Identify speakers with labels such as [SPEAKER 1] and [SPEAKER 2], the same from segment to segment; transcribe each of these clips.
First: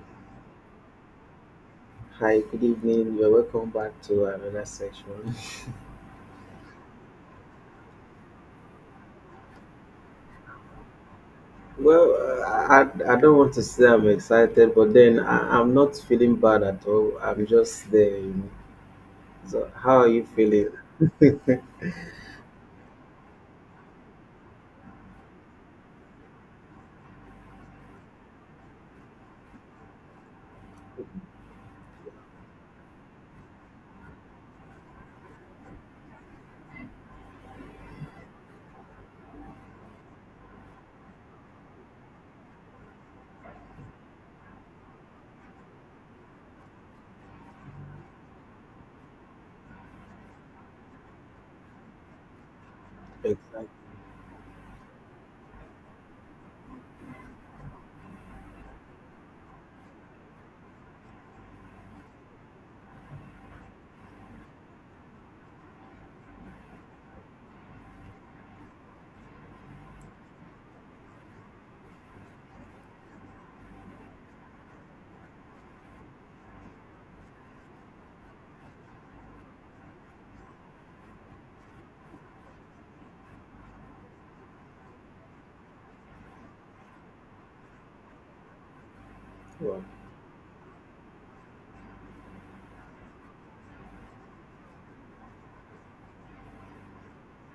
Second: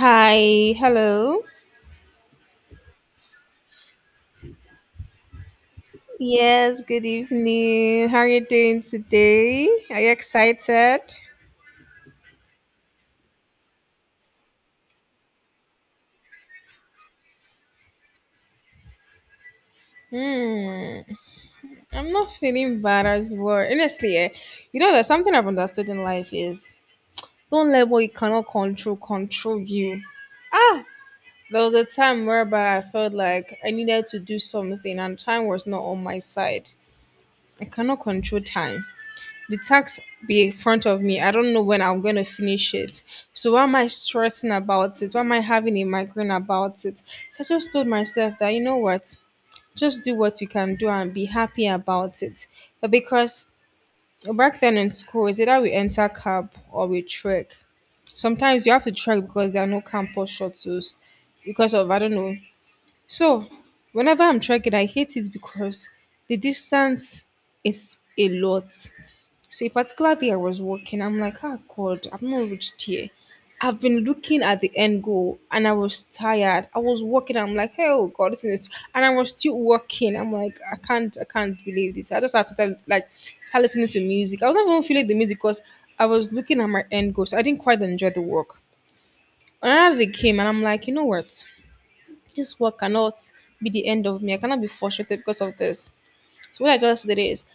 [SPEAKER 1] Hi, hello.
[SPEAKER 2] Hi, good evening. You're welcome back to another section.
[SPEAKER 1] Yes, good evening. How are you doing today? Are you excited?
[SPEAKER 2] I don't want to say I'm excited, but then I'm not feeling bad at all. I'm just there. So, how are you feeling?
[SPEAKER 1] Hmm, I'm not feeling bad as well. Honestly, eh, you know, there's something I've understood in life is don't let what you cannot control control you. Ah, there was a time whereby I felt like I needed to do something and time was not on my side. I cannot control time. The tax be in front of me. I don't know when I'm gonna finish it. So why am I stressing about it? Why am I having a migraine about it? So I just told myself that you know what, just do what you can do and be happy about it. But because
[SPEAKER 2] Exactly.
[SPEAKER 1] back then in school, it's either we enter cab or we trek. Sometimes you have to trek because there are no campus shuttles because of I don't know. So whenever I'm trekking, I hate it because the distance is a lot. So a particular day I was working, I'm like, ah, God, I've not reached here. I've been looking at the end goal and I was tired. I was working. I'm like, hey, oh God, this is, and I was still working. I'm like, I can't believe this. I just had to start, like start listening to music. I was not even feeling the music because I was looking at my end goal. So I didn't quite enjoy the work.
[SPEAKER 2] Well,
[SPEAKER 1] Another day came and I'm like, you know what? This work cannot be the end of me. I cannot be frustrated because of this. So what I just did is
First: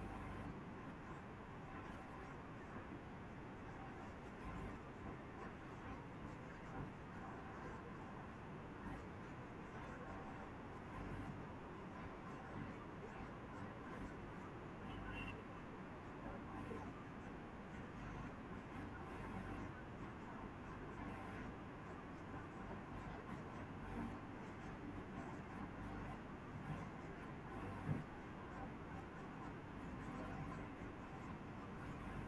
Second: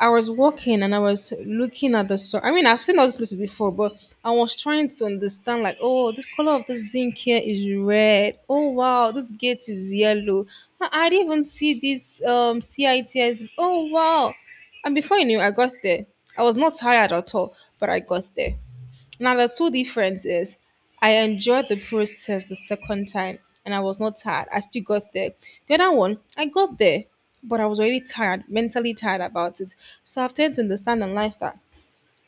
[SPEAKER 1] I was walking and I was looking at the sun. I mean, I've seen all these places before, but I was trying to understand, like, oh, this color of this zinc here is red. Oh wow, this gate is yellow. I didn't even see this CITS. Oh wow. And before you knew, I got there. I was not tired at all, but I got there. Now, the two difference is I enjoyed the process the second time and I was not tired. I still got there. The other one, I got there, but I was already tired, mentally tired about it. So I've tend to understand in life that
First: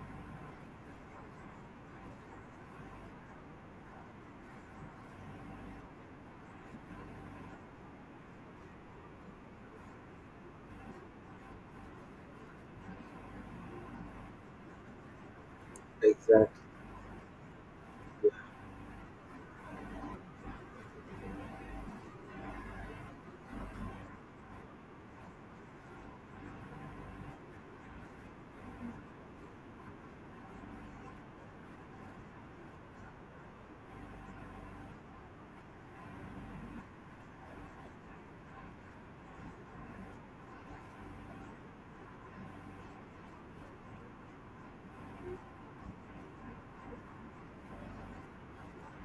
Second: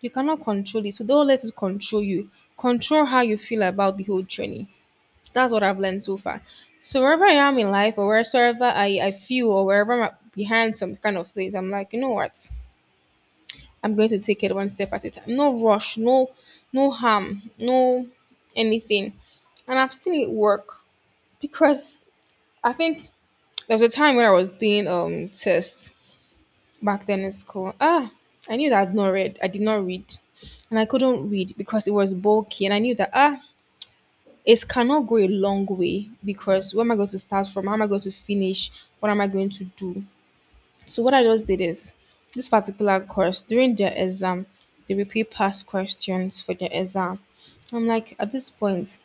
[SPEAKER 1] you cannot control it. So don't let it control you. Control how you feel about the whole journey. That's what I've learned so far. So wherever I am in life or wherever I feel or wherever I'm behind some kind of place, I'm like, you know what? I'm going to take it one step at a time. No rush, no
[SPEAKER 2] exactly.
[SPEAKER 1] no harm, no anything. And I've seen it work because I think there was a time when I was doing tests back then in school. Ah, I knew that I'd not read. I did not read. And I couldn't read because it was bulky and I knew that ah it cannot go a long way because where am I going to start from? How am I going to finish? What am I going to do? So what I just did is this particular course during their exam, they repeat past questions for their exam. I'm like at this point,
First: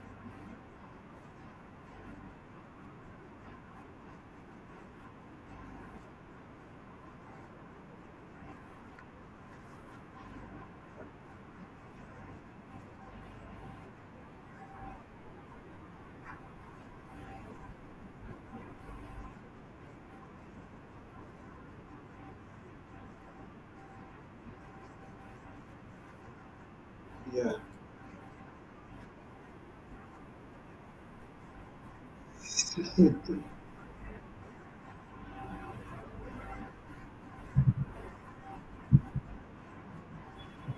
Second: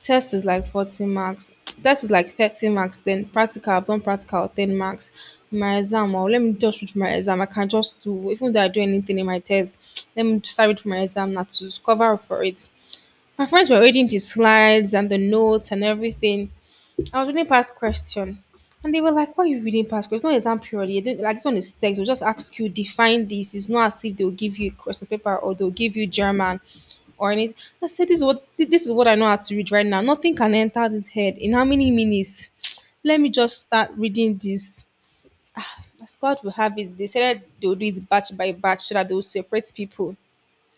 [SPEAKER 1] test is like 40 marks, test is like 30 marks, then practical, I've done practical 10 marks. My exam, well, let me just read for my exam. I can just do even though I do anything in my test, let me just read for my exam now to just cover up for it. My friends were reading the slides and the notes and everything. I was reading past question, and they were like, "Why are you reading past question? It's not exam period. You didn't- Like this one is text. We'll just ask you define this. It's not as if they'll give you a question paper or they'll give you German or anything." I said, "This is what I know how to read right now. Nothing can enter this head in how many minutes? Let me just start reading this." As God will have it, they said that they'll do it batch by batch so that they'll separate people.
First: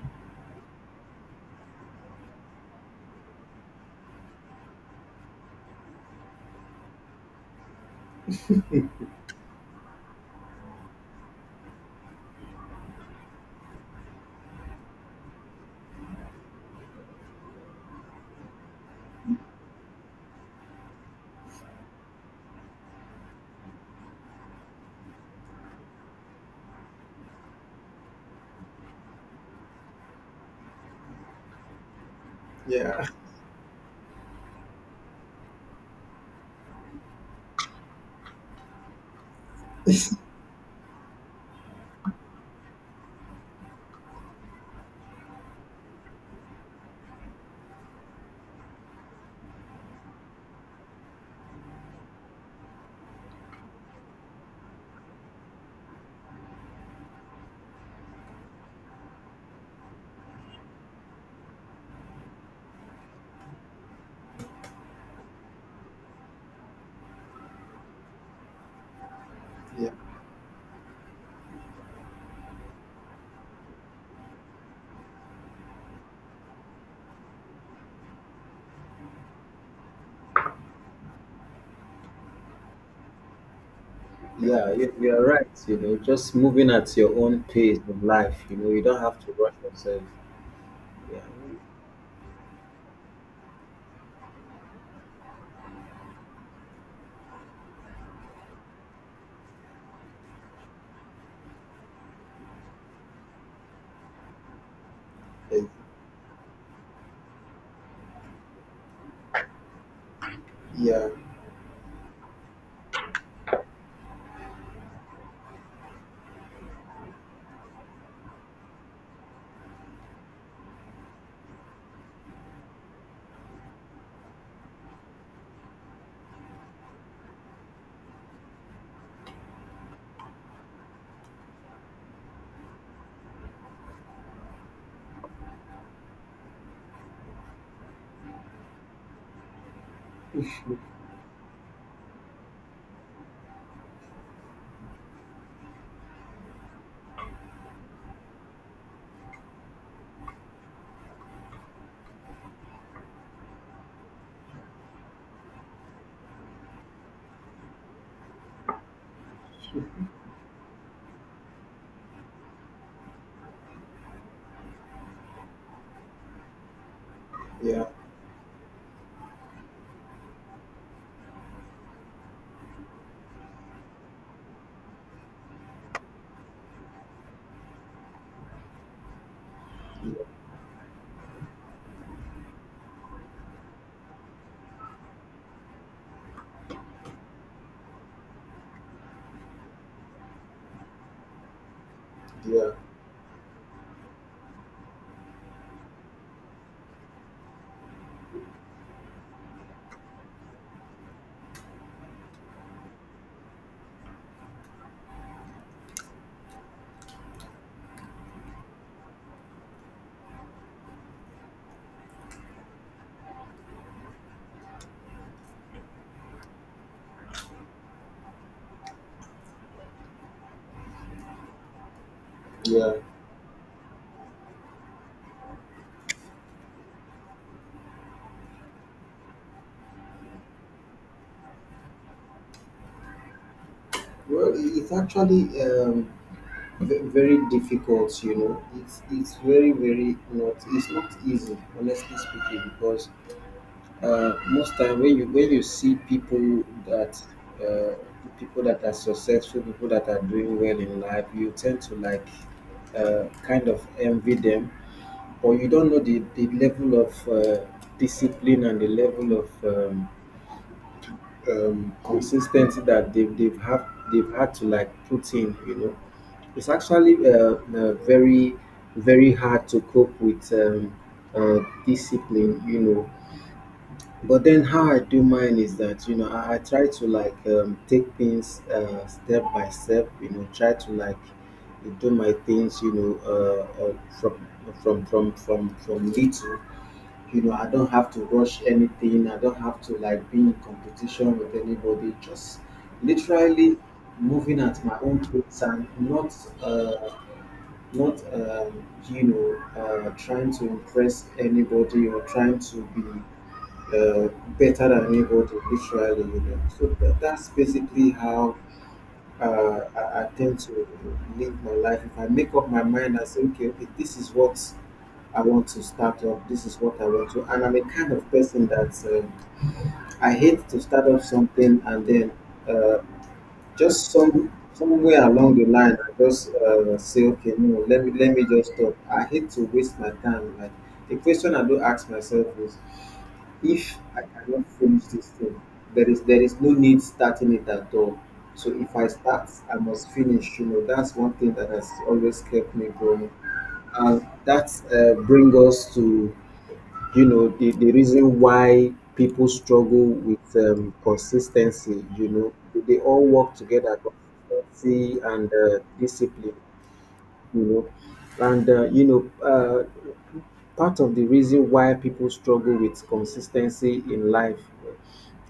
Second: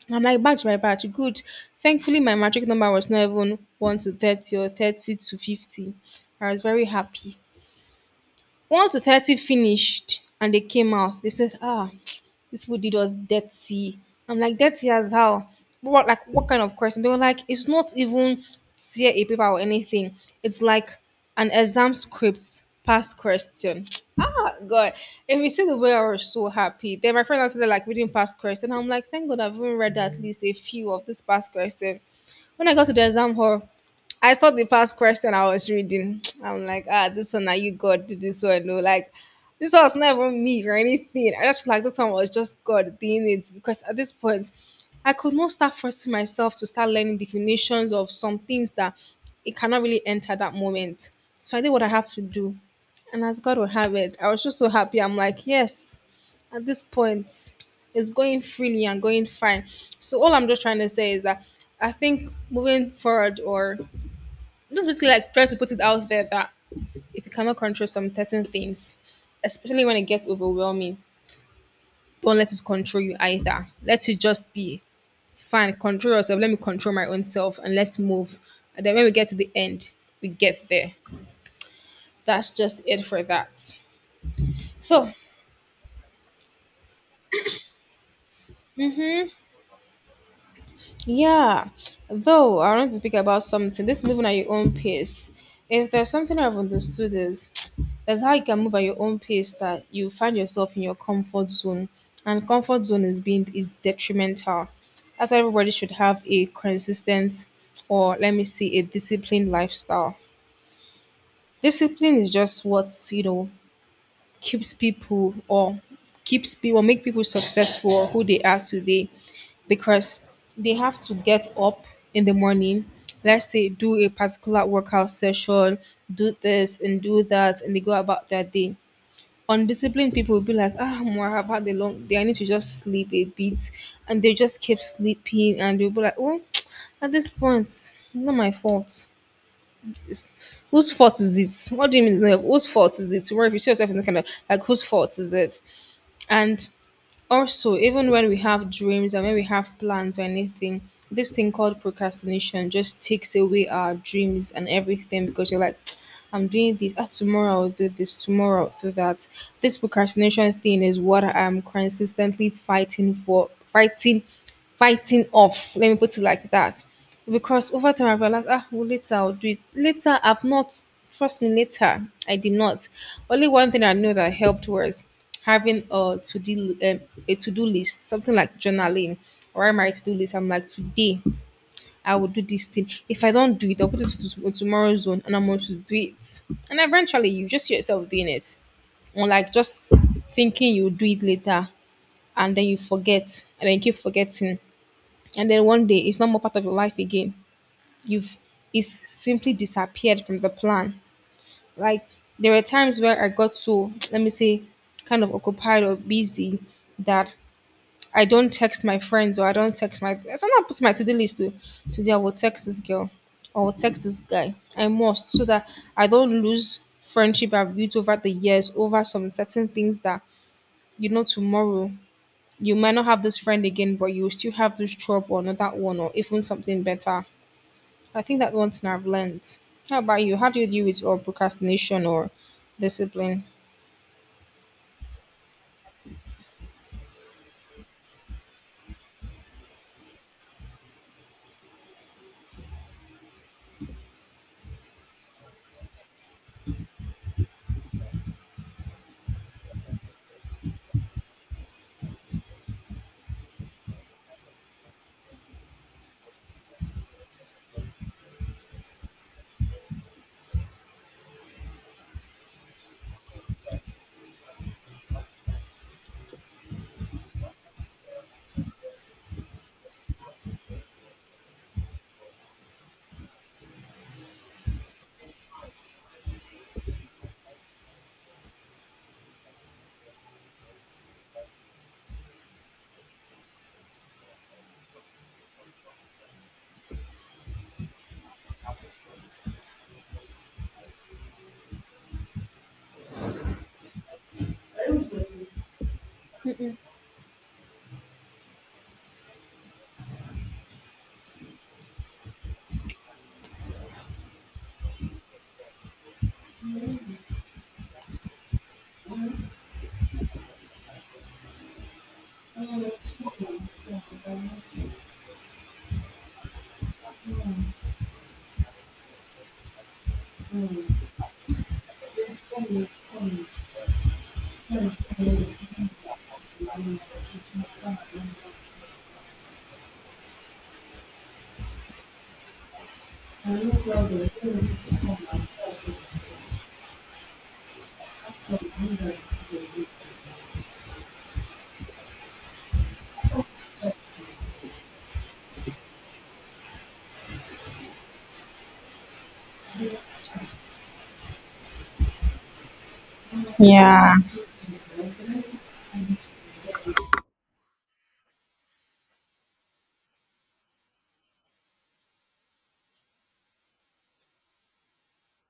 [SPEAKER 1] And I'm like, batch by batch, good. Thankfully, my matric number was not even 1 to 30 or 30 to 50. I was very happy 1 to 30 finished and they came out. They said, "Ah, this people did us dirty." I'm like, "Dirty as how?" What like what kind of question? They were like, "It's not even tear a paper or anything. It's like an exam script past question." God. If you see the way I was so happy, then my friend started like reading past question. I'm like, thank God I've even read at least a few of this past question. When I got to the
[SPEAKER 2] Yeah,
[SPEAKER 1] exam hall, I saw the past question I was reading. I'm like, ah, this one, are you God did this one? No, like, this one was never me or anything. I just feel like this one was just God doing it because at this point, I could not start forcing myself to start learning definitions of some things that it cannot really enter that moment. So I did what I have to do. And as God will have it, I was just so happy. I'm like, yes, at this point, it's going freely and going fine. So all I'm just trying to say is that I think moving forward or just basically like try to put it out there that if you cannot control some certain things, especially
[SPEAKER 2] yeah,
[SPEAKER 1] when it gets overwhelming, don't let it control you either. Let it just be fine. Control yourself. Let me control my own self and let's move. And then when we get to the end, we get there. That's just it for that.
[SPEAKER 2] yeah. You,
[SPEAKER 1] So
[SPEAKER 2] you're right. You know, just moving at your own pace in life. You know, you don't have to rush yourself. Yeah,
[SPEAKER 1] yeah, though I want to speak about something. This moving at your own pace. If there's something I've understood is that's how you can move at your own pace that you find yourself in your comfort zone, and comfort zone is being is detrimental. That's why
[SPEAKER 2] ex-
[SPEAKER 1] everybody should have a consistent or let me see a disciplined lifestyle.
[SPEAKER 2] yeah,
[SPEAKER 1] Discipline is just what you know keeps people or keeps people make people successful or who they are today because they have to get up in the morning, let's say do a particular workout session, do this and do that and they go about their day. Undisciplined people will be like, ah more I've had a long day, I need to just sleep a bit and they just keep sleeping and they'll be like, oh at this point not my fault. It's whose fault is it? What do you mean? It's whose fault is it? Where if you see yourself in the kind of like whose fault is it? And also, even when we have dreams and when we have plans or anything, this thing called procrastination just takes away our dreams and everything because you're like, I'm doing this. Ah, tomorrow I'll do this. Tomorrow I'll do that. This procrastination thing is what I'm consistently fighting for, fighting, fighting off. Let me put it like that because
[SPEAKER 2] yeah,
[SPEAKER 1] over time I realized, ah, well, later I'll do it. Later, I've not, trust me, later, I did not. Only one thing I know that helped was having a to do list, something like journaling or my to do
[SPEAKER 2] yeah,
[SPEAKER 1] list. I'm like, today I will do this thing. If I don't do it, I'll put it to on tomorrow's zone and I'm going to do it. And eventually, you just see yourself doing it. Or like just thinking you'll do it later and then
[SPEAKER 2] yeah.
[SPEAKER 1] you forget and then you keep forgetting. And then one day it's not more part of your life again. You've is simply disappeared from the plan. Like there were times where I got so let me say kind of occupied or busy that I don't text my friends or I don't text my, sometimes I put my to-do list to today I will text this girl or I will text this guy. I must, so that I don't lose friendship I've built over the years over some certain things that you know tomorrow you
[SPEAKER 2] Yeah.
[SPEAKER 1] might not have this friend again but you will still have this trouble or another one or even something better. I think that one thing I've learned. How about you? How do you deal with or procrastination or discipline?
[SPEAKER 2] Well, it's actually very difficult, you know, it's very very not easy, honestly speaking, because most time when you see uh people that are successful, people that are doing well in life, you tend to like kind of envy them, but you don't know the level of discipline and the level of consistency that they've had to like put in. You know, it's actually very very hard to cope with uh, discipline. You know, but then how I do mine is that, you know, I try to like take things step by step. You know, try to like do my things. You know, from little. You know, I don't have to rush anything, I don't have to like be in competition with anybody, just literally moving at my own pace and not uh, not you know, trying to impress anybody or trying to be uh, better than anybody literally, you know. So that's basically how I tend to live my life. If I make up my mind, I say, okay, this is what I want to start up, this is what I want to, and I'm a kind of person that, I hate to start up something and then uh, just somewhere along the line, I just say, okay, no, let me just stop. I hate to waste my time. Like, the question I do ask myself is, if I cannot finish this thing, there is no need starting it at all. So if I start, I must finish. You know, that's one thing that has always kept me going, and that bring us to, you know, the reason why people struggle with consistency. You know, they all work together,
[SPEAKER 1] Yeah,
[SPEAKER 2] consistency and discipline. You know, and you know, part of the reason why people struggle with consistency in life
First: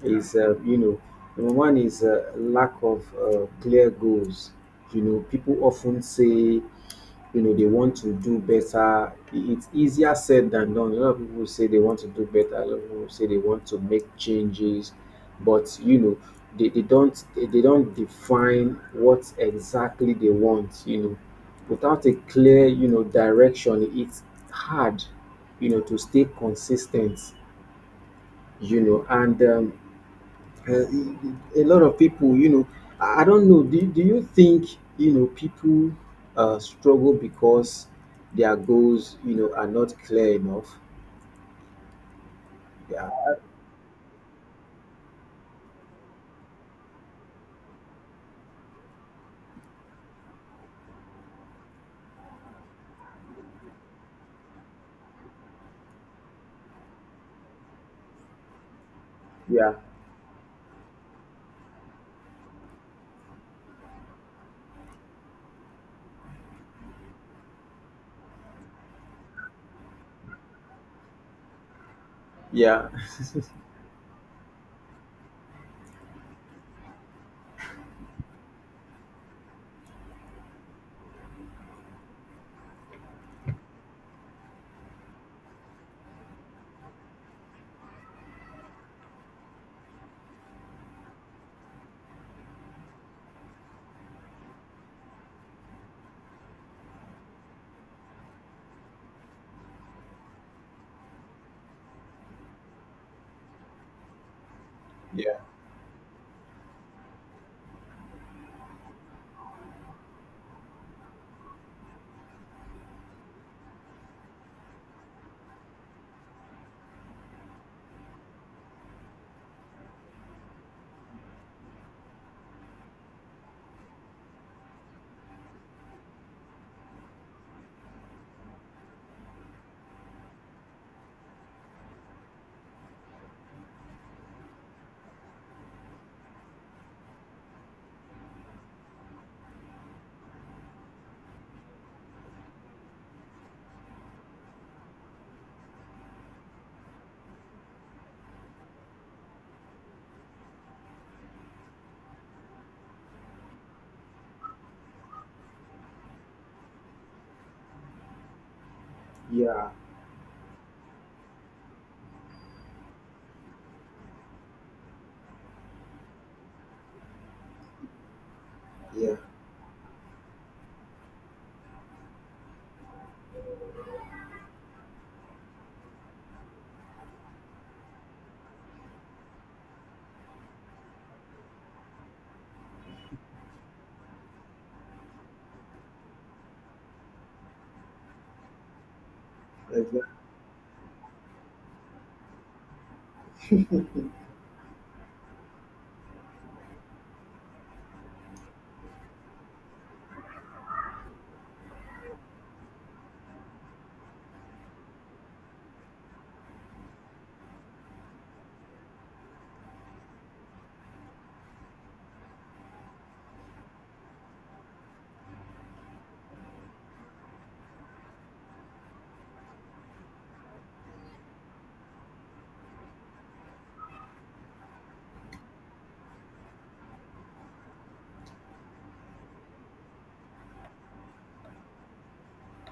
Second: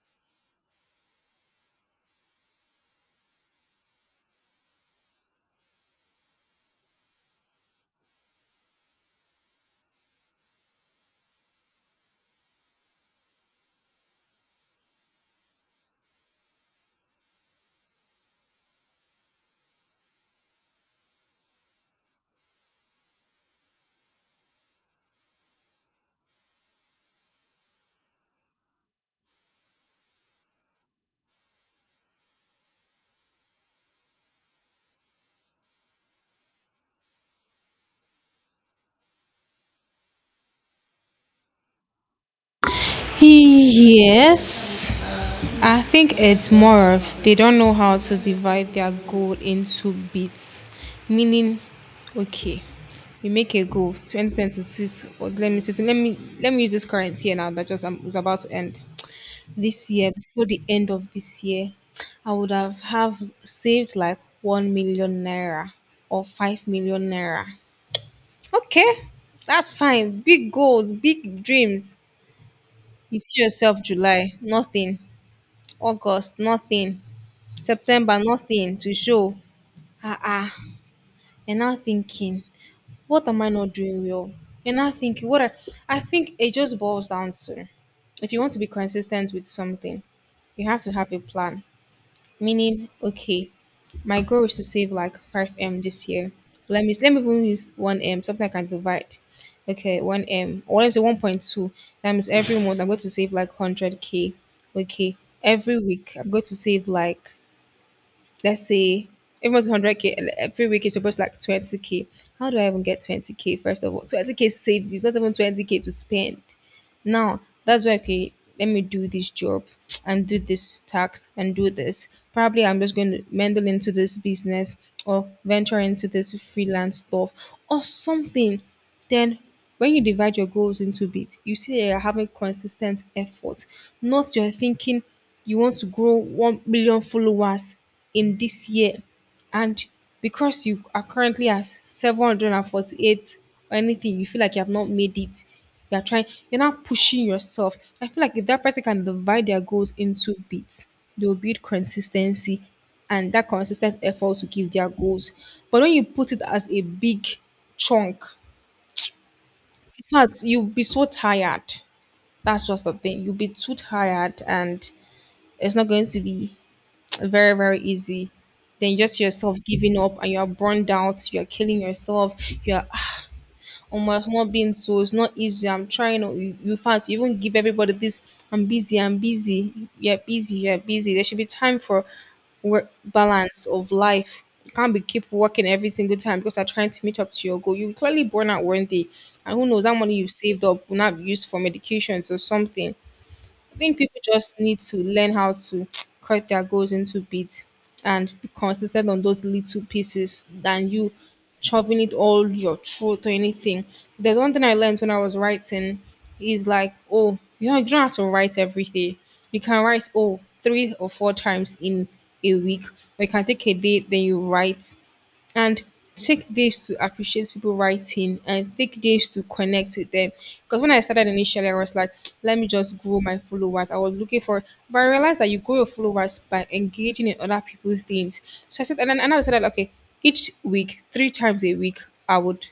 [SPEAKER 2] is, you know, number one is lack of clear goals. You know, people often say, you know, they want to do better I- it's easier said than done. A lot of people say they want to do better, a lot of people say they want to make changes, but you know, they don't define what exactly they want. You know, without a clear, you know, direction, it's hard, you know, to stay consistent. You know, and a lot of people, you know, I don't know, do you think, you know, people struggle because their goals, you know, are not clear enough? yeah
[SPEAKER 1] yes, I think it's more of they don't know how to divide their goal into bits. Meaning, okay, you make a goal 2026, or let me say, so let me use this current year now that just was about to end.
[SPEAKER 2] yeah
[SPEAKER 1] This year, before the end of this year, I would have saved like 1 million naira or 5 million naira. Okay, that's fine. Big goals, big dreams.
[SPEAKER 2] yeah
[SPEAKER 1] You see yourself July, nothing. August, nothing. September, nothing to show. Ah ah. You're now thinking, what am I not doing well? You're now thinking, I think it just boils down to if you want to be consistent with something, you have to have a plan. Meaning, okay, my goal is to save like 5M this year. Let me even use 1M, something I can divide. Okay, 1M. Or let me say 1.2. That means every month I'm going to save like 100K. Okay,
[SPEAKER 2] yeah
[SPEAKER 1] every week I'm going to save like, let's say, every month 100K, and every week is supposed like 20K. How do I even get 20K, first of all? 20K saved is not even 20K to spend. Now, that's why, okay, let me do this job and do this tax and do this. Probably I'm just going to meddle into this business or venture into this freelance stuff or something. Then, when you divide your goals into bits, you see that you're having consistent effort, not you're thinking you want to grow 1 million followers in this year, and because you are currently at 748 or anything, you feel like you have not made it. You're trying, you're not pushing yourself. I feel like if that person can divide their goals into bits, they will build consistency and that consistent effort to give their goals. But when you put it as a big chunk,
[SPEAKER 2] yeah
[SPEAKER 1] in fact, you'll be so tired. That's just the thing. You'll be too tired and it's not going to be very very easy, then
[SPEAKER 2] yeah,
[SPEAKER 1] just yourself giving up and you are burned out, you are killing yourself, you are, "Ah, almost not being, so it's not easy, I'm trying, oh." You find you even give everybody this, "I'm busy, I'm busy, you're busy, you're busy." There should be time for work balance of life. You can't be keep working every single time because you're trying to meet up to your goal. You clearly burn out one day, and who knows, that money
[SPEAKER 2] exactly.
[SPEAKER 1] you've saved up will not be used for medications or something. I think people just need to learn how to cut their goals into bits and be consistent on those little pieces than you shoving it all your throat or anything. There's one thing I learned when I was writing is like, oh, you don't have to write every day. You can write, oh, three or four times in a week. Or you can take a day, then you write and take days to appreciate people writing and take days to connect with them. Because when I started initially, I was like, let me just grow my followers. I was looking for, but I realized that you grow your followers by engaging in other people's things. So I said, and then and I decided, okay, each week, three times a week, I would.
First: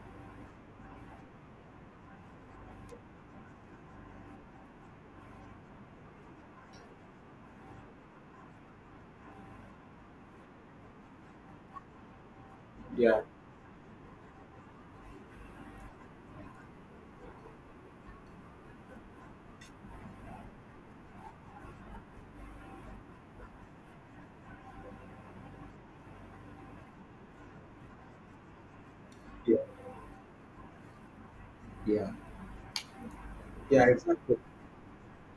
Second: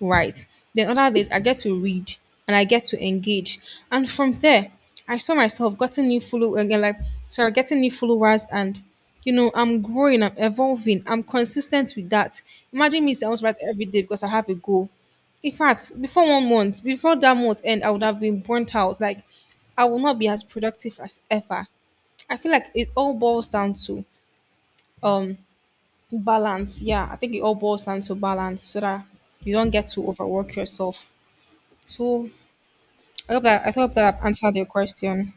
[SPEAKER 1] Right. Then other days I get to read and I get to engage. And from there, I saw myself getting new follow again, like sorry, getting new followers, and I'm growing, I'm evolving, I'm consistent with that. Imagine me
[SPEAKER 2] yeah
[SPEAKER 1] saying I want to write every day because I have a goal. In fact, before 1 month, before that month end, I would have been burnt out. Like I will not be as productive as ever. I feel like it all boils down to um balance, yeah. I think it all boils down to balance so that you
[SPEAKER 2] yeah
[SPEAKER 1] don't get to overwork yourself.
[SPEAKER 2] yeah
[SPEAKER 1] So I hope that I
[SPEAKER 2] Yeah,
[SPEAKER 1] hope that I've
[SPEAKER 2] exactly.
[SPEAKER 1] answered your question.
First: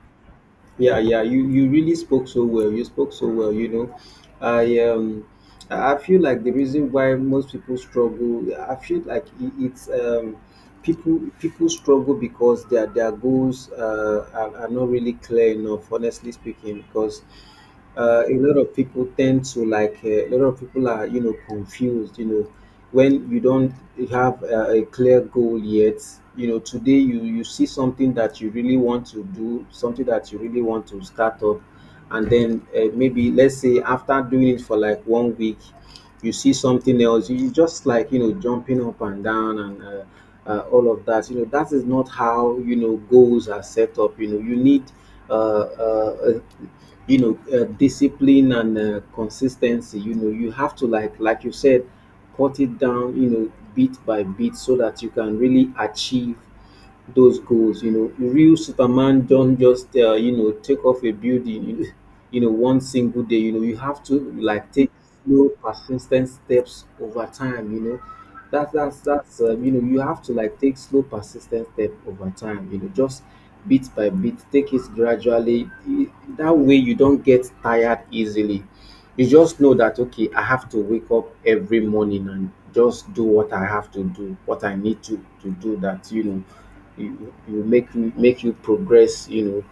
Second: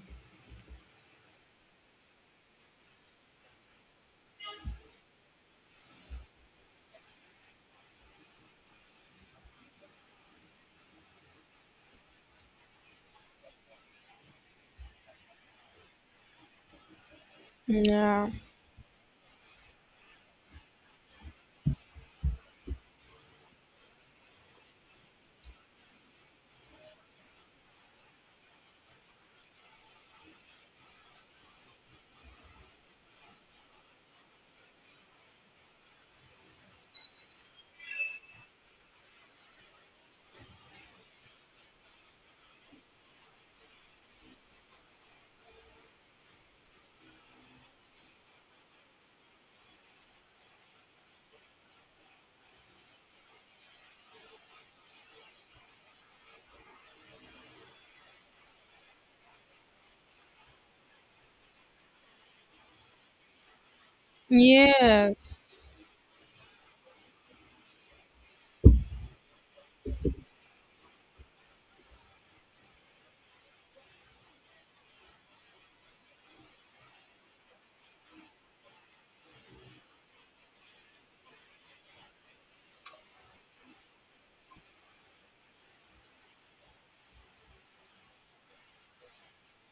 [SPEAKER 2] Yeah, yeah. You really spoke so well. You spoke so well. You know, I um I I feel like the reason why most people struggle, I feel like it's people people struggle because their goals are not really clear enough, honestly speaking, because
[SPEAKER 1] Yeah.
[SPEAKER 2] a lot of people tend to like a lot of people are, you know, confused. You know, when you don't have a clear goal yet, you know, today you you see something that you really want to do, something that you really want to start up, and then maybe let's say after doing it for like 1 week, you see something else. You just like, you know, jumping up and down and all of that. You know that is not how, you know, goals are set up. You know, you need uh, uh, uh, you know, discipline and consistency. You know, you have to like you said, cut it down. You know, bit by bit, so that you can really achieve those goals. You know, real Superman don't just, you know, take off a building, you know, you know, one single day. You know, you have to like take
[SPEAKER 1] Yes.
[SPEAKER 2] slow, persistent steps over time. You know, that's you know, you have to like take slow, persistent step over time. You know, just bit by bit, take it gradually. That way, you don't get tired easily. You just know that, okay, I have to wake up every morning and just do what I have to do, what I need to do that. You know, you make you make you progress, you know,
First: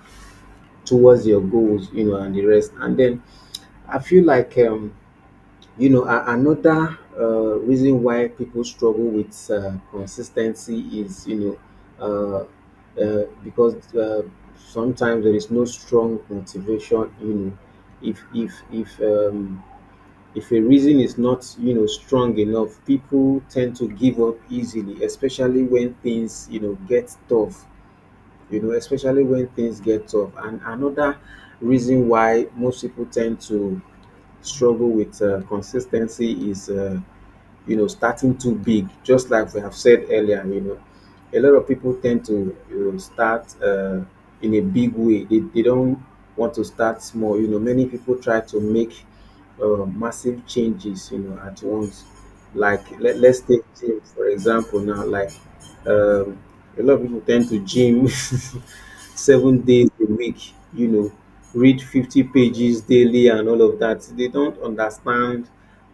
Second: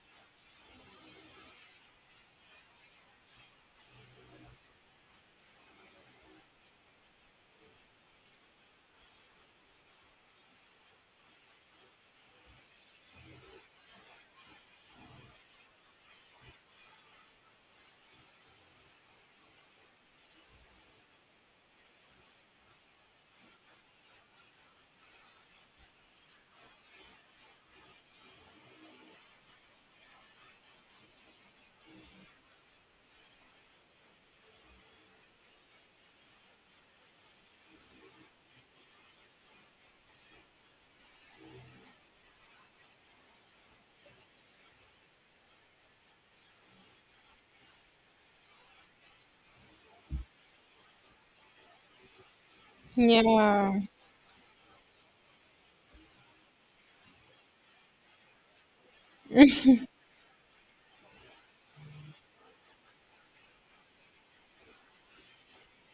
[SPEAKER 2] towards your goals, you know, and the rest. And then I feel like, you know, another reason why people struggle with consistency is, you know, because sometimes there is no strong motivation. You know, if if if um if a reason is not, you know, strong enough, people tend to give up easily, especially when things, you know, get tough. You know, especially when things get tough. And another reason why most people tend to struggle with consistency is, you know, starting too big, just like we have said earlier, you know. A lot of people tend to, you know, start in a big way. They don't want to start small. You know, many people try to make massive changes, you know, at once. Like, let's take
[SPEAKER 1] Yeah.
[SPEAKER 2] gym for example now. Like um, a lot of people tend to gym 7 days a week. You know, read 50 pages daily and all of that. They don't understand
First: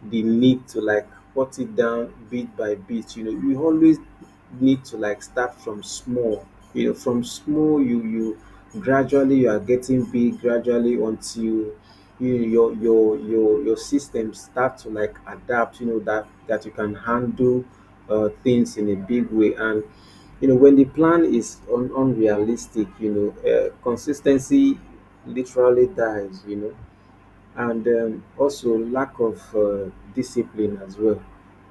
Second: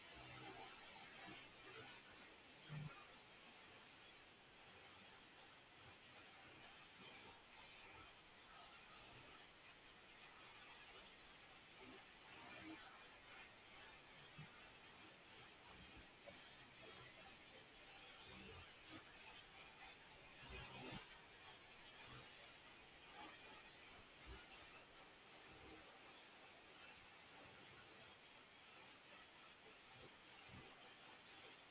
[SPEAKER 2] the need to like cut it down bit by bit. You know, you always need to like start from small. You know, from small you you gradually, you are getting big gradually, until your system start to like adapt, you know, that you can handle things in a big way. And you know, when the plan is unrealistic, you know, consistency literally dies, you know. And also lack of discipline as well.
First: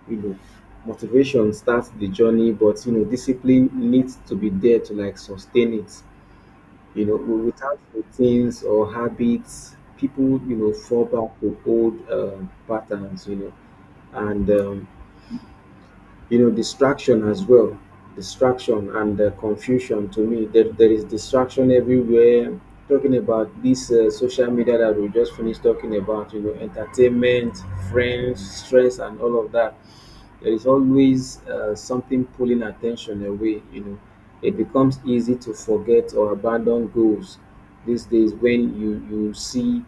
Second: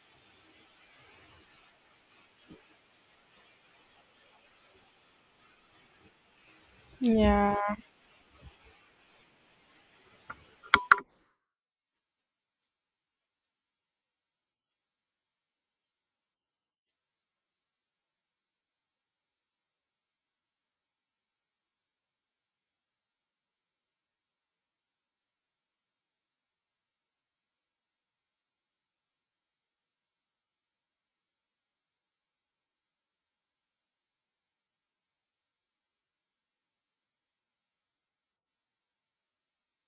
[SPEAKER 2] You know, motivation starts the journey, but you know, discipline needs to be there to like sustain it. You know,
[SPEAKER 1] Yeah.
[SPEAKER 2] without routines or habits, people, you know, fall back to old patterns. You know, and you know, distraction as well. Distraction and confusion. To me, there is distraction everywhere. Talking about this social media that we just finished talking about, you know, entertainment, friends, stress, and all of that, there is always something pulling attention away. You know, it becomes easy to forget or abandon goals these days, when you see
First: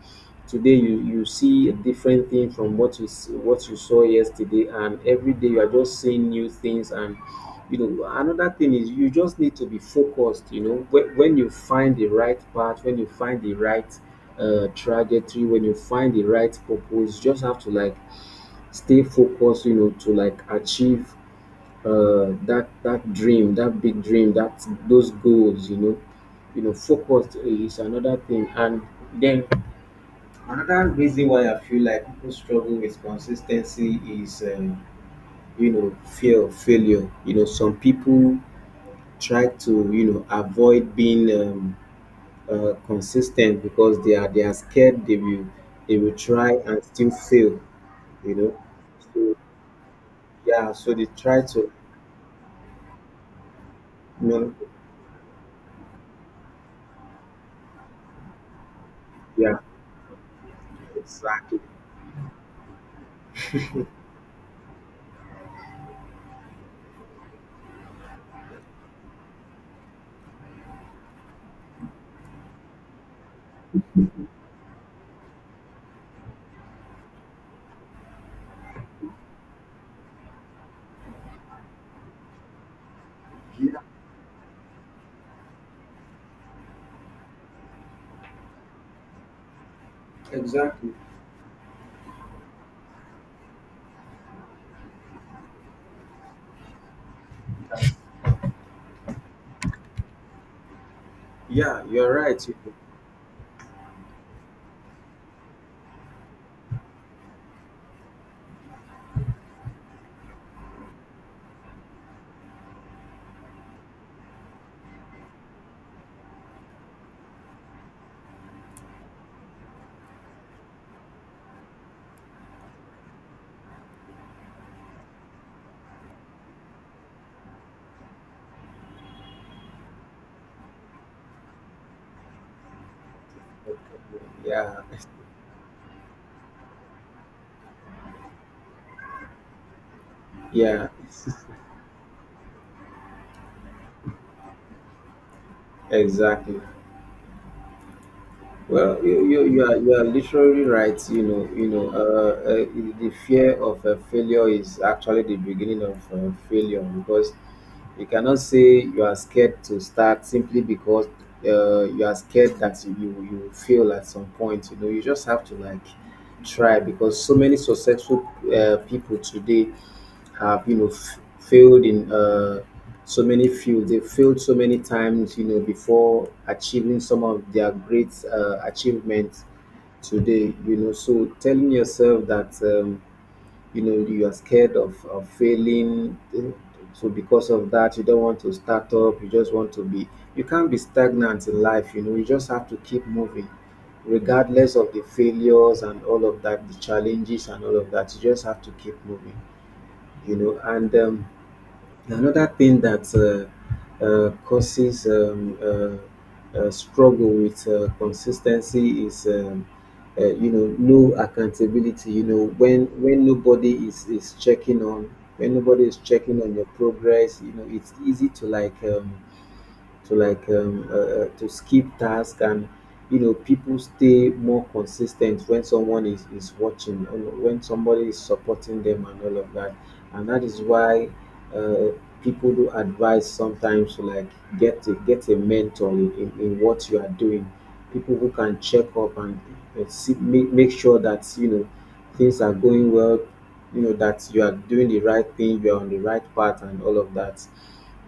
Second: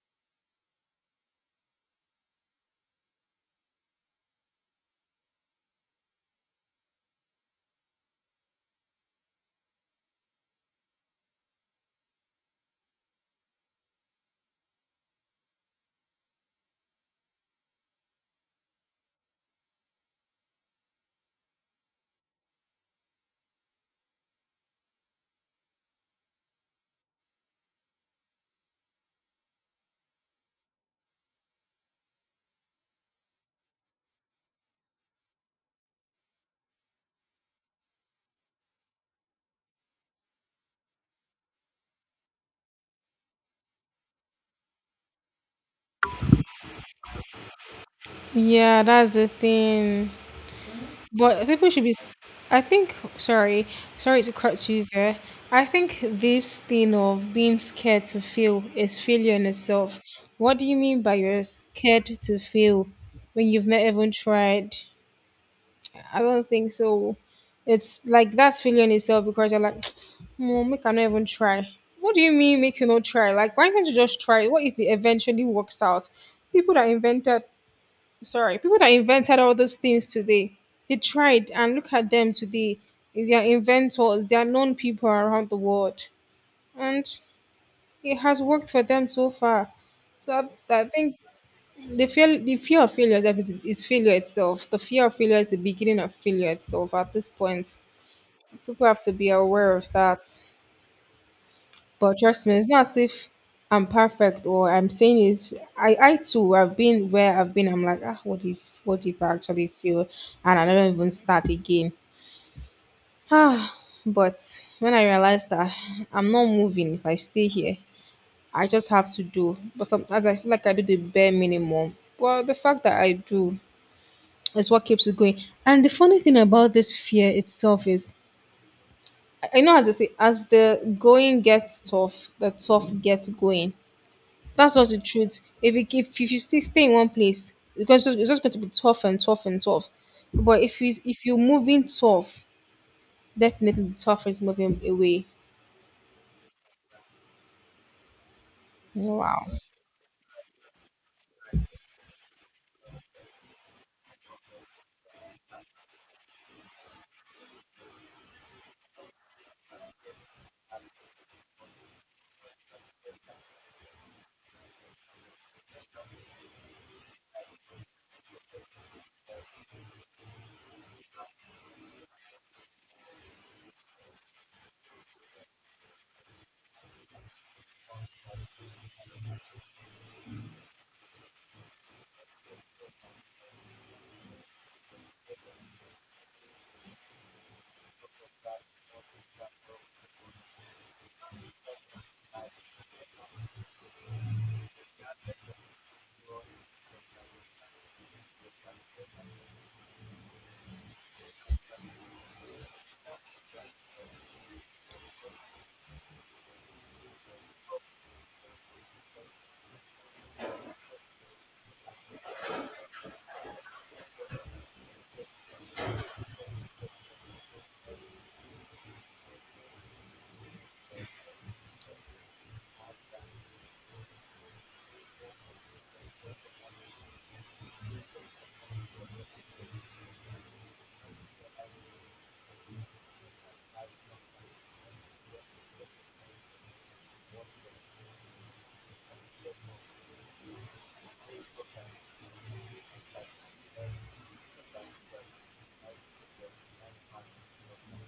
[SPEAKER 2] today you see a different thing from what you what you saw yesterday, and every day you are just seeing new things. And you know, another thing is you just need to be focused. You know, when you find the right path, when you find the right trajectory, when you find the right purpose, you just have to like stay focused, you know, to like achieve that dream, that big dream, that those goals. You know, you know, focused is another thing. And then another reason why I feel like people struggle with consistency is, you know, fear of failure. You know, some people try to, you know, avoid being consistent because they are scared they will try and still fail. You know,
[SPEAKER 1] Yeah, that's the
[SPEAKER 2] so
[SPEAKER 1] thing.
[SPEAKER 2] yeah, so they try
[SPEAKER 1] But people
[SPEAKER 2] to,
[SPEAKER 1] should be. I think. Sorry, sorry
[SPEAKER 2] you
[SPEAKER 1] to
[SPEAKER 2] know,
[SPEAKER 1] cut you there. I think this thing of being scared to fail is failure in
[SPEAKER 2] yeah,
[SPEAKER 1] itself. What do you mean by you're
[SPEAKER 2] exactly,
[SPEAKER 1] scared to fail when you've not even tried? I don't think so. It's like that's feeling itself because you're like, Mom, make I not even try. What do you mean make you not try? Like, why can't you just try? What if it eventually works out? People that invented, sorry, people that invented all those things today, they tried and look at them today. They are inventors, they are known people around the world. And it has worked for them so far. So I
[SPEAKER 2] exactly.
[SPEAKER 1] think the fear of failure is failure itself. The fear of failure is the beginning of failure itself at this point. People have to be aware of that.
[SPEAKER 2] Yeah, you're
[SPEAKER 1] But trust
[SPEAKER 2] right.
[SPEAKER 1] me,
[SPEAKER 2] you
[SPEAKER 1] it's
[SPEAKER 2] know.
[SPEAKER 1] not as if I'm perfect or I'm saying is I too have been where I've been. I'm like ah, what if I actually feel and I don't even start again. Ah, but when I realized that I'm not moving if I stay here, I just have to do. But sometimes I feel like I do the bare minimum. Well, the fact that I do is what keeps it going. And the funny thing about this fear itself is I know, as they say, as the going gets tough, the tough gets going. That's
[SPEAKER 2] Yeah,
[SPEAKER 1] just the truth. If you if you stay in one place, because it's just going to be tough and tough and tough. But if
[SPEAKER 2] yeah,
[SPEAKER 1] you if you're moving tough, definitely the tough is moving away.
[SPEAKER 2] exactly. Well,
[SPEAKER 1] Wow.
[SPEAKER 2] you are literally right. You know, the fear of failure is actually the beginning of failure, because you cannot say you are scared to start simply because you are scared that you will fail at some point. You know, you just have to like try, because so many successful people today have, you know, failed in so many fields. They failed so many times, you know, before achieving some of their great achievements today. You know, so telling yourself that. You know you are scared of failing, so because of that you don't want to start up, you just want to be. You can't be stagnant in life, you know. You just have to keep moving regardless of the failures and all of that, the challenges and all of that. You just have to keep moving, you know. And another thing that causes struggle with consistency is, you know, no accountability. You know, when nobody is checking on, when nobody is checking on your progress, you know, it's easy to like to skip task. And you know, people stay more consistent when someone is watching, you know, when somebody is supporting them and all of that. And that is why uh, people do advise sometimes to like get a mentor in what you are doing, people who can check up and see, make sure that you know things are going well, you know, that you are doing the right thing, you're on the right path and all of that.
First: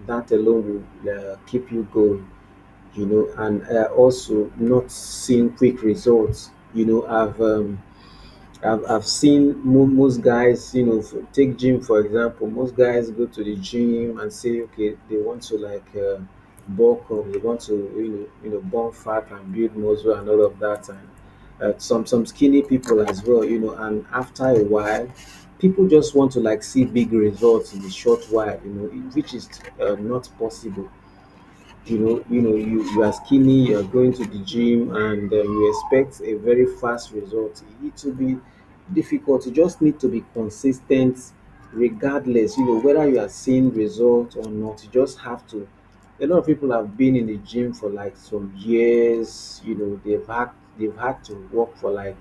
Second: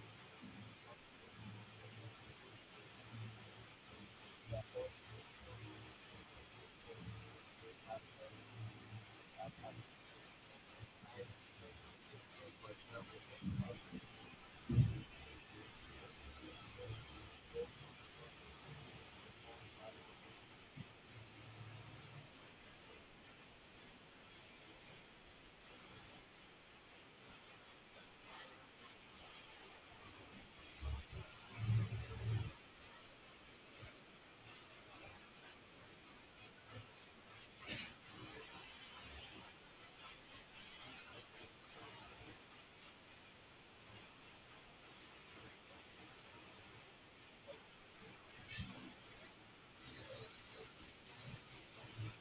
[SPEAKER 2] That alone will keep you going, you know. And also not seeing quick results. You know, I've seen most guys, you know, for, take gym for example. Most guys go to the gym and say, okay, they want to like bulk up, they want to, you know, burn fat and build muscle and all of that, and some skinny people as well, you know. And after a while, people just want to like see big results in a short while, you know, which is not possible. You know, you know, you are skinny, you are going to the gym and you expect a very fast result, it will be difficult. You just need to be consistent regardless, you know, whether you are seeing results or not. You just have to. A lot of people have been in the gym for like some years, you know, they've had to work for like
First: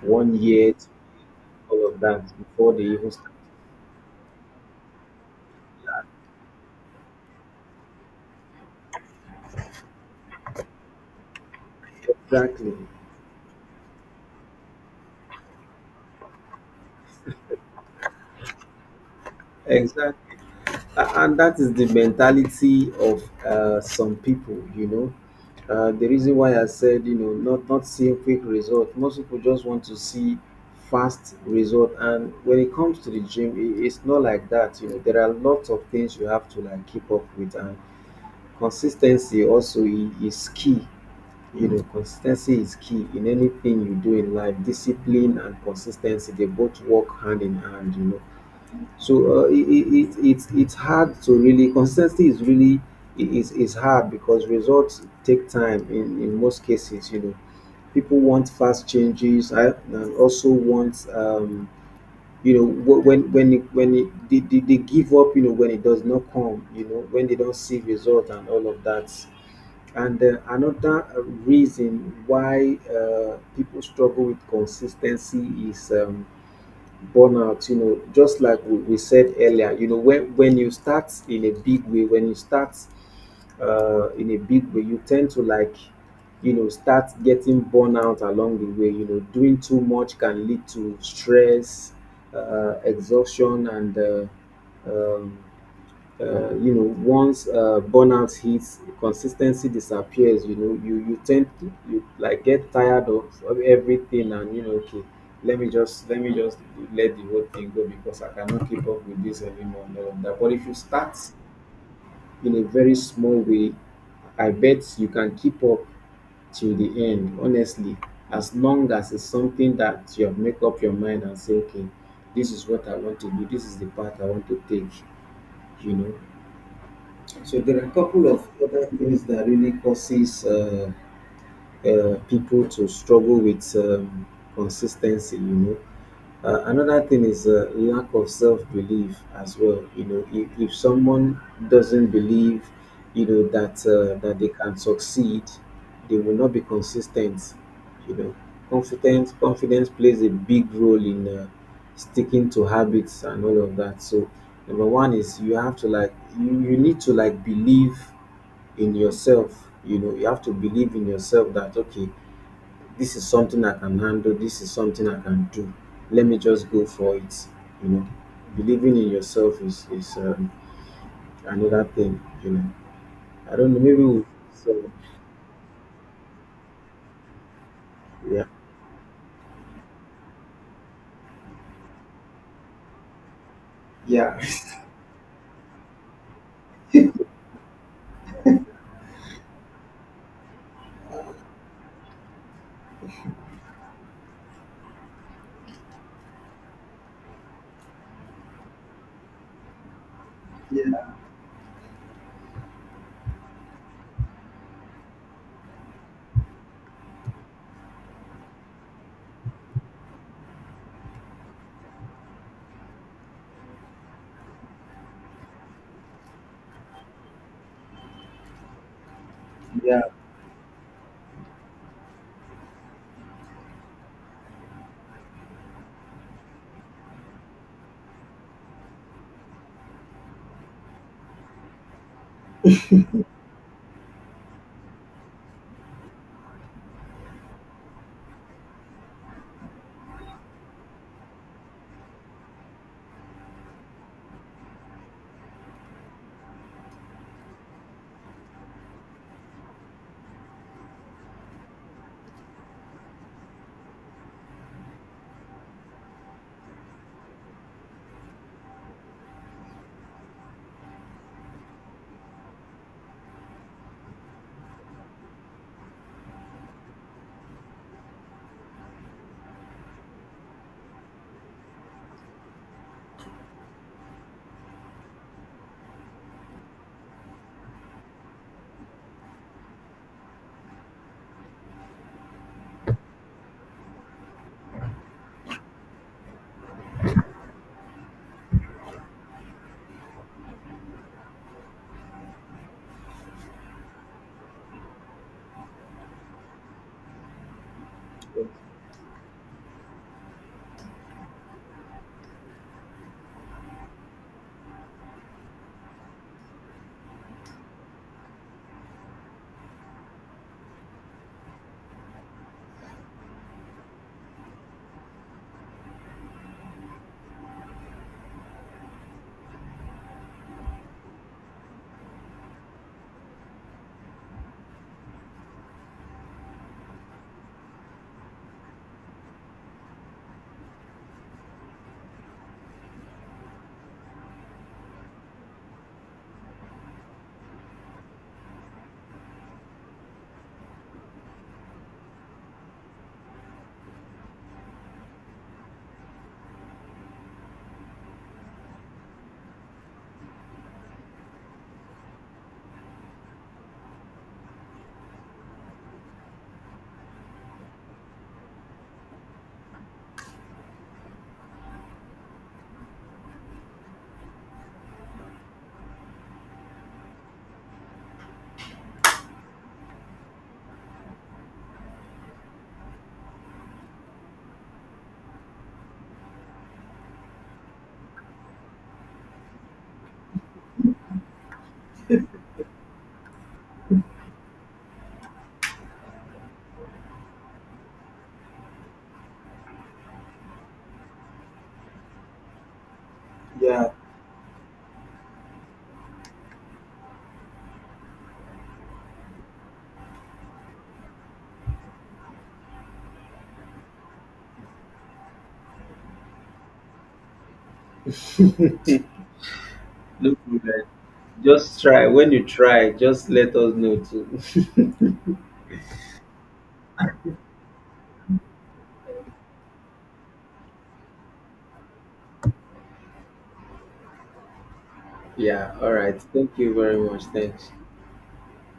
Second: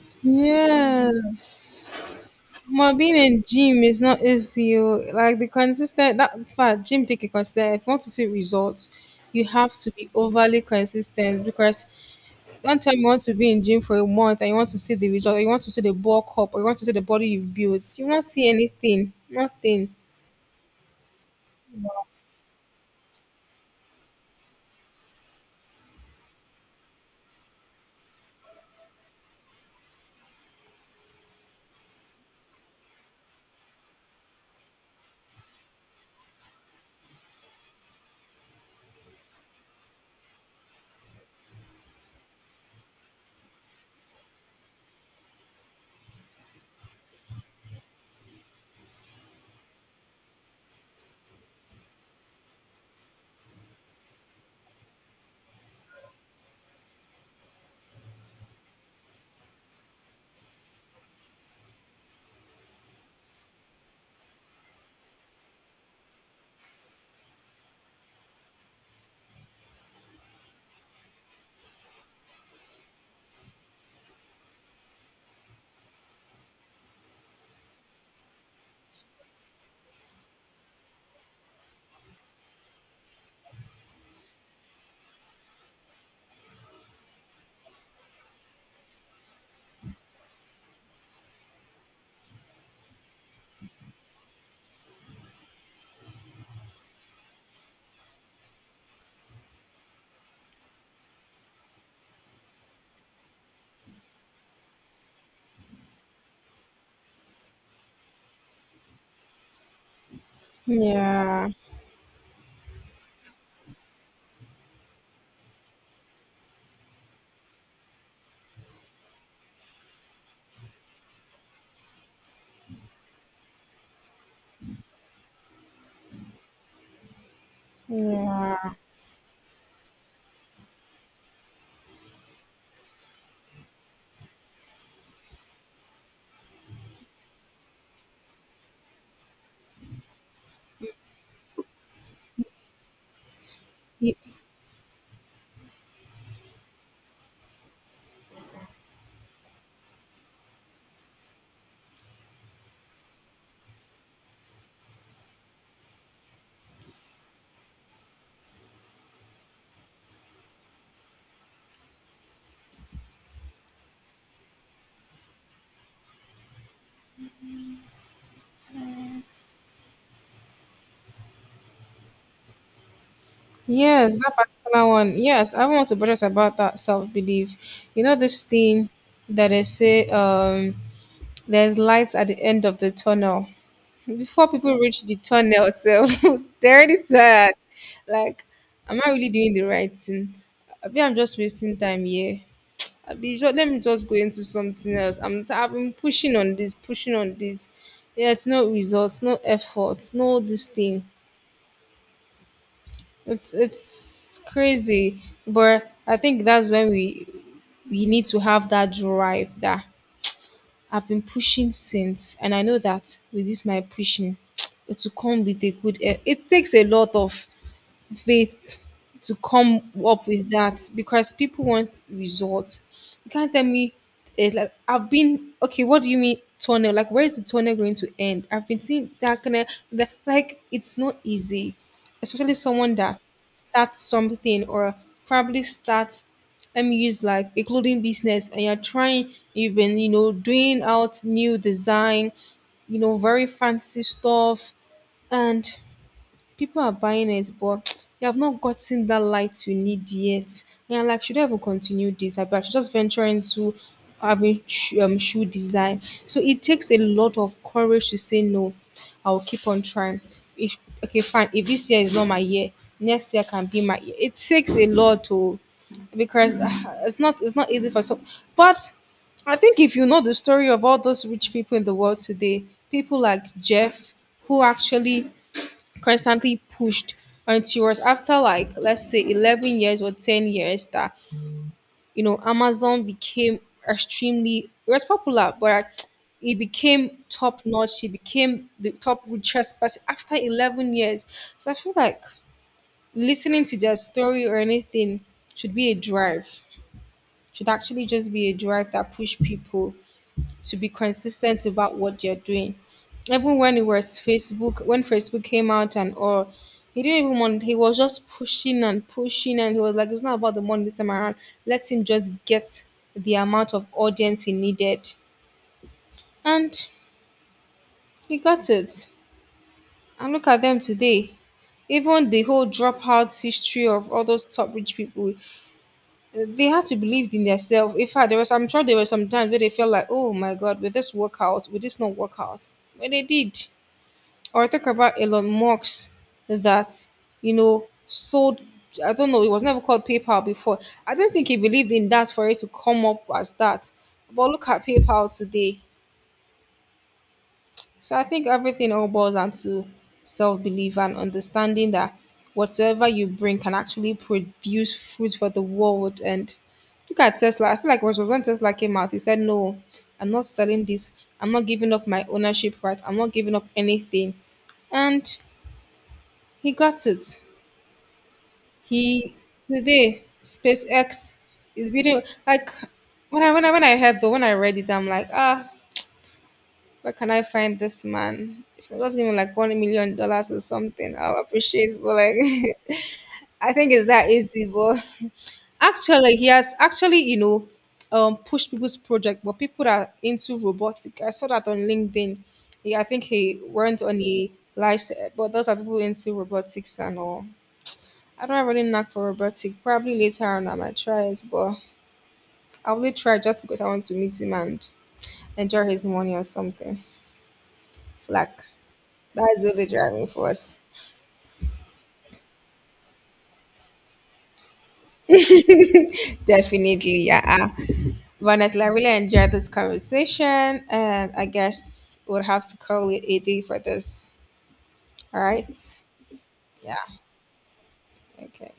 [SPEAKER 2] one year,
[SPEAKER 1] Yes.
[SPEAKER 2] all of that before they
[SPEAKER 1] Well,
[SPEAKER 2] even
[SPEAKER 1] being
[SPEAKER 2] start.
[SPEAKER 1] in gym is not easy, oh. Like the consistent that in fact gym take a consistent. If you want to see results, you have to be overly consistent because
[SPEAKER 2] Exactly.
[SPEAKER 1] one time you want to be in gym for a month and you want to see the result, or you want to see the bulk up, or you want to see the body you've built, you won't see anything. Nothing.
[SPEAKER 2] Exactly. And that is the mentality of some people, you know. Uh, the reason why I said, you know, not seeing quick result, most people just want to see fast result. And when it comes to the gym, I it's not like that, you know. There are lots of things you have to like keep up with, and consistency also is key. You know, consistency is key in anything you do in life. Discipline and consistency, they both work hand in hand, you know. So it's hard to really, consistency is really, it is hard because results take time in most cases, you know. People want fast changes. And also want, you know, wh- when it, they give up, you know, when it does not come, you know, when they don't see result and all of that. And another reason why people struggle with consistency is burnout. You know, just like we said earlier, you know, when you start in a big way, when you start in a big way, you tend to like, you know, start getting burnout along the way. You know, doing too much can lead to stress, exhaustion and um, you know, once burnout hits, consistency disappears. You know, you tend to, you like get tired of everything. And you know, okay, let me just let me just let the whole thing go because I cannot keep up with this anymore and all of that. But if you start
[SPEAKER 1] Yeah.
[SPEAKER 2] in a very small way, I bet you can keep up till the end, honestly, as long as it's something that you have make up your mind and say, okay, this is what I want to do, this is the path I want to take, you know. So there are a couple of
[SPEAKER 1] Yeah.
[SPEAKER 2] other things that really causes people to struggle with consistency. You know, another thing is lack of self-belief as well. You know, if someone doesn't believe, you know, that
[SPEAKER 1] Ye-
[SPEAKER 2] that they can succeed, they will not be consistent. You know, confidence plays a big role in sticking to habits and all of that. So number one is you have to like you need to like believe in yourself. You know, you have to believe in yourself that okay, this is something I can handle, this is something I can do. Let me just go for it. You know, believing in yourself is another thing. You know, I don't know. Maybe
[SPEAKER 1] Yes,
[SPEAKER 2] we
[SPEAKER 1] that particular
[SPEAKER 2] so
[SPEAKER 1] one. Yes, I want to buttress about that self belief. You know this
[SPEAKER 2] yeah.
[SPEAKER 1] thing that they say there's lights at the end of the tunnel.
[SPEAKER 2] Yeah,
[SPEAKER 1] Before people reach the tunnel, so they're already tired. Like, am I really doing the right thing? Maybe I'm just wasting time here. Abi, let me just go into something else. I've been pushing on this, pushing on this. Yeah, it's no results, no effort, no this thing. It's crazy, but I think that's when we need to have that drive that I've been pushing since, and I know that with this my pushing, it will come with a good. It takes a lot of faith to come
[SPEAKER 2] yeah,
[SPEAKER 1] up with that because people want results. You can't tell me it's like I've been okay. What do you mean tunnel? Like where is the tunnel going to end? I've been seeing that kind of that, like it's not easy, especially someone that starts something or probably starts. Let me use like a clothing business, and you're trying. You've been doing out new design, very fancy stuff, and people are buying it, but you have not gotten that light you need yet. And I'm like, should I even continue this? I should just venture into having shoe design. So it takes a lot of courage to say no. I'll keep on trying. If, okay, fine. If this year is not my year, next year can be my year. It takes a lot to because ah, it's not easy for some. But I think if you know the story of all those rich people in the world today, people like Jeff, who actually constantly pushed until it was after like let's say 11 years or 10 years that Amazon became extremely, it was popular, but like, it became top notch, it became the top richest person after 11 years. So I feel like listening to their story or anything should be a drive, should actually just be a drive that push people to be consistent about what they're doing. Even when it was Facebook, when Facebook came out and all, he didn't even want, he was just pushing and pushing and he was like, it's not about the money this time around. Let him just get the amount of audience he needed. And he got it. And look at them today. Even the whole dropout history of all those top rich people, they had to believe in themselves. In fact, there was, I'm sure there were some times where they felt like, oh my god, will this work out? Will this not work out? But they did. Or talk about Elon Musk that, sold, I don't know, it was never called PayPal before. I don't think he believed in that for it to come up as that. But look at PayPal today. So I think everything all boils down to self belief and understanding that whatsoever you bring can actually produce fruit for the world. And look at Tesla. I feel like it was when Tesla came out, he said, "No, I'm not selling this. I'm not giving up my ownership right. I'm not giving up anything." And he got it. He today SpaceX is building like when I heard, though when I read it, I'm like ah, where can I find this man? If you just give me like $1 million or something, I'll appreciate. But like I think it's that easy. But actually he has actually pushed people's project. But people that are into robotic I saw that on LinkedIn. Yeah, I think he
[SPEAKER 2] yeah.
[SPEAKER 1] went on a live set, but those are people into robotics and all. I don't have any knack for robotic. Probably later on I might try it, but I only try just because I want to meet him and enjoy his money or something. Flack. That's really the only driving
[SPEAKER 2] Look,
[SPEAKER 1] force.
[SPEAKER 2] problem. Just try. When you try, just let us know too.
[SPEAKER 1] Definitely, yeah. But honestly, I really enjoyed this conversation, and I guess we'll have to call it a day for this. All right?
[SPEAKER 2] Yeah. All right. Thank you
[SPEAKER 1] Yeah.
[SPEAKER 2] very much. Thanks.
[SPEAKER 1] Okay.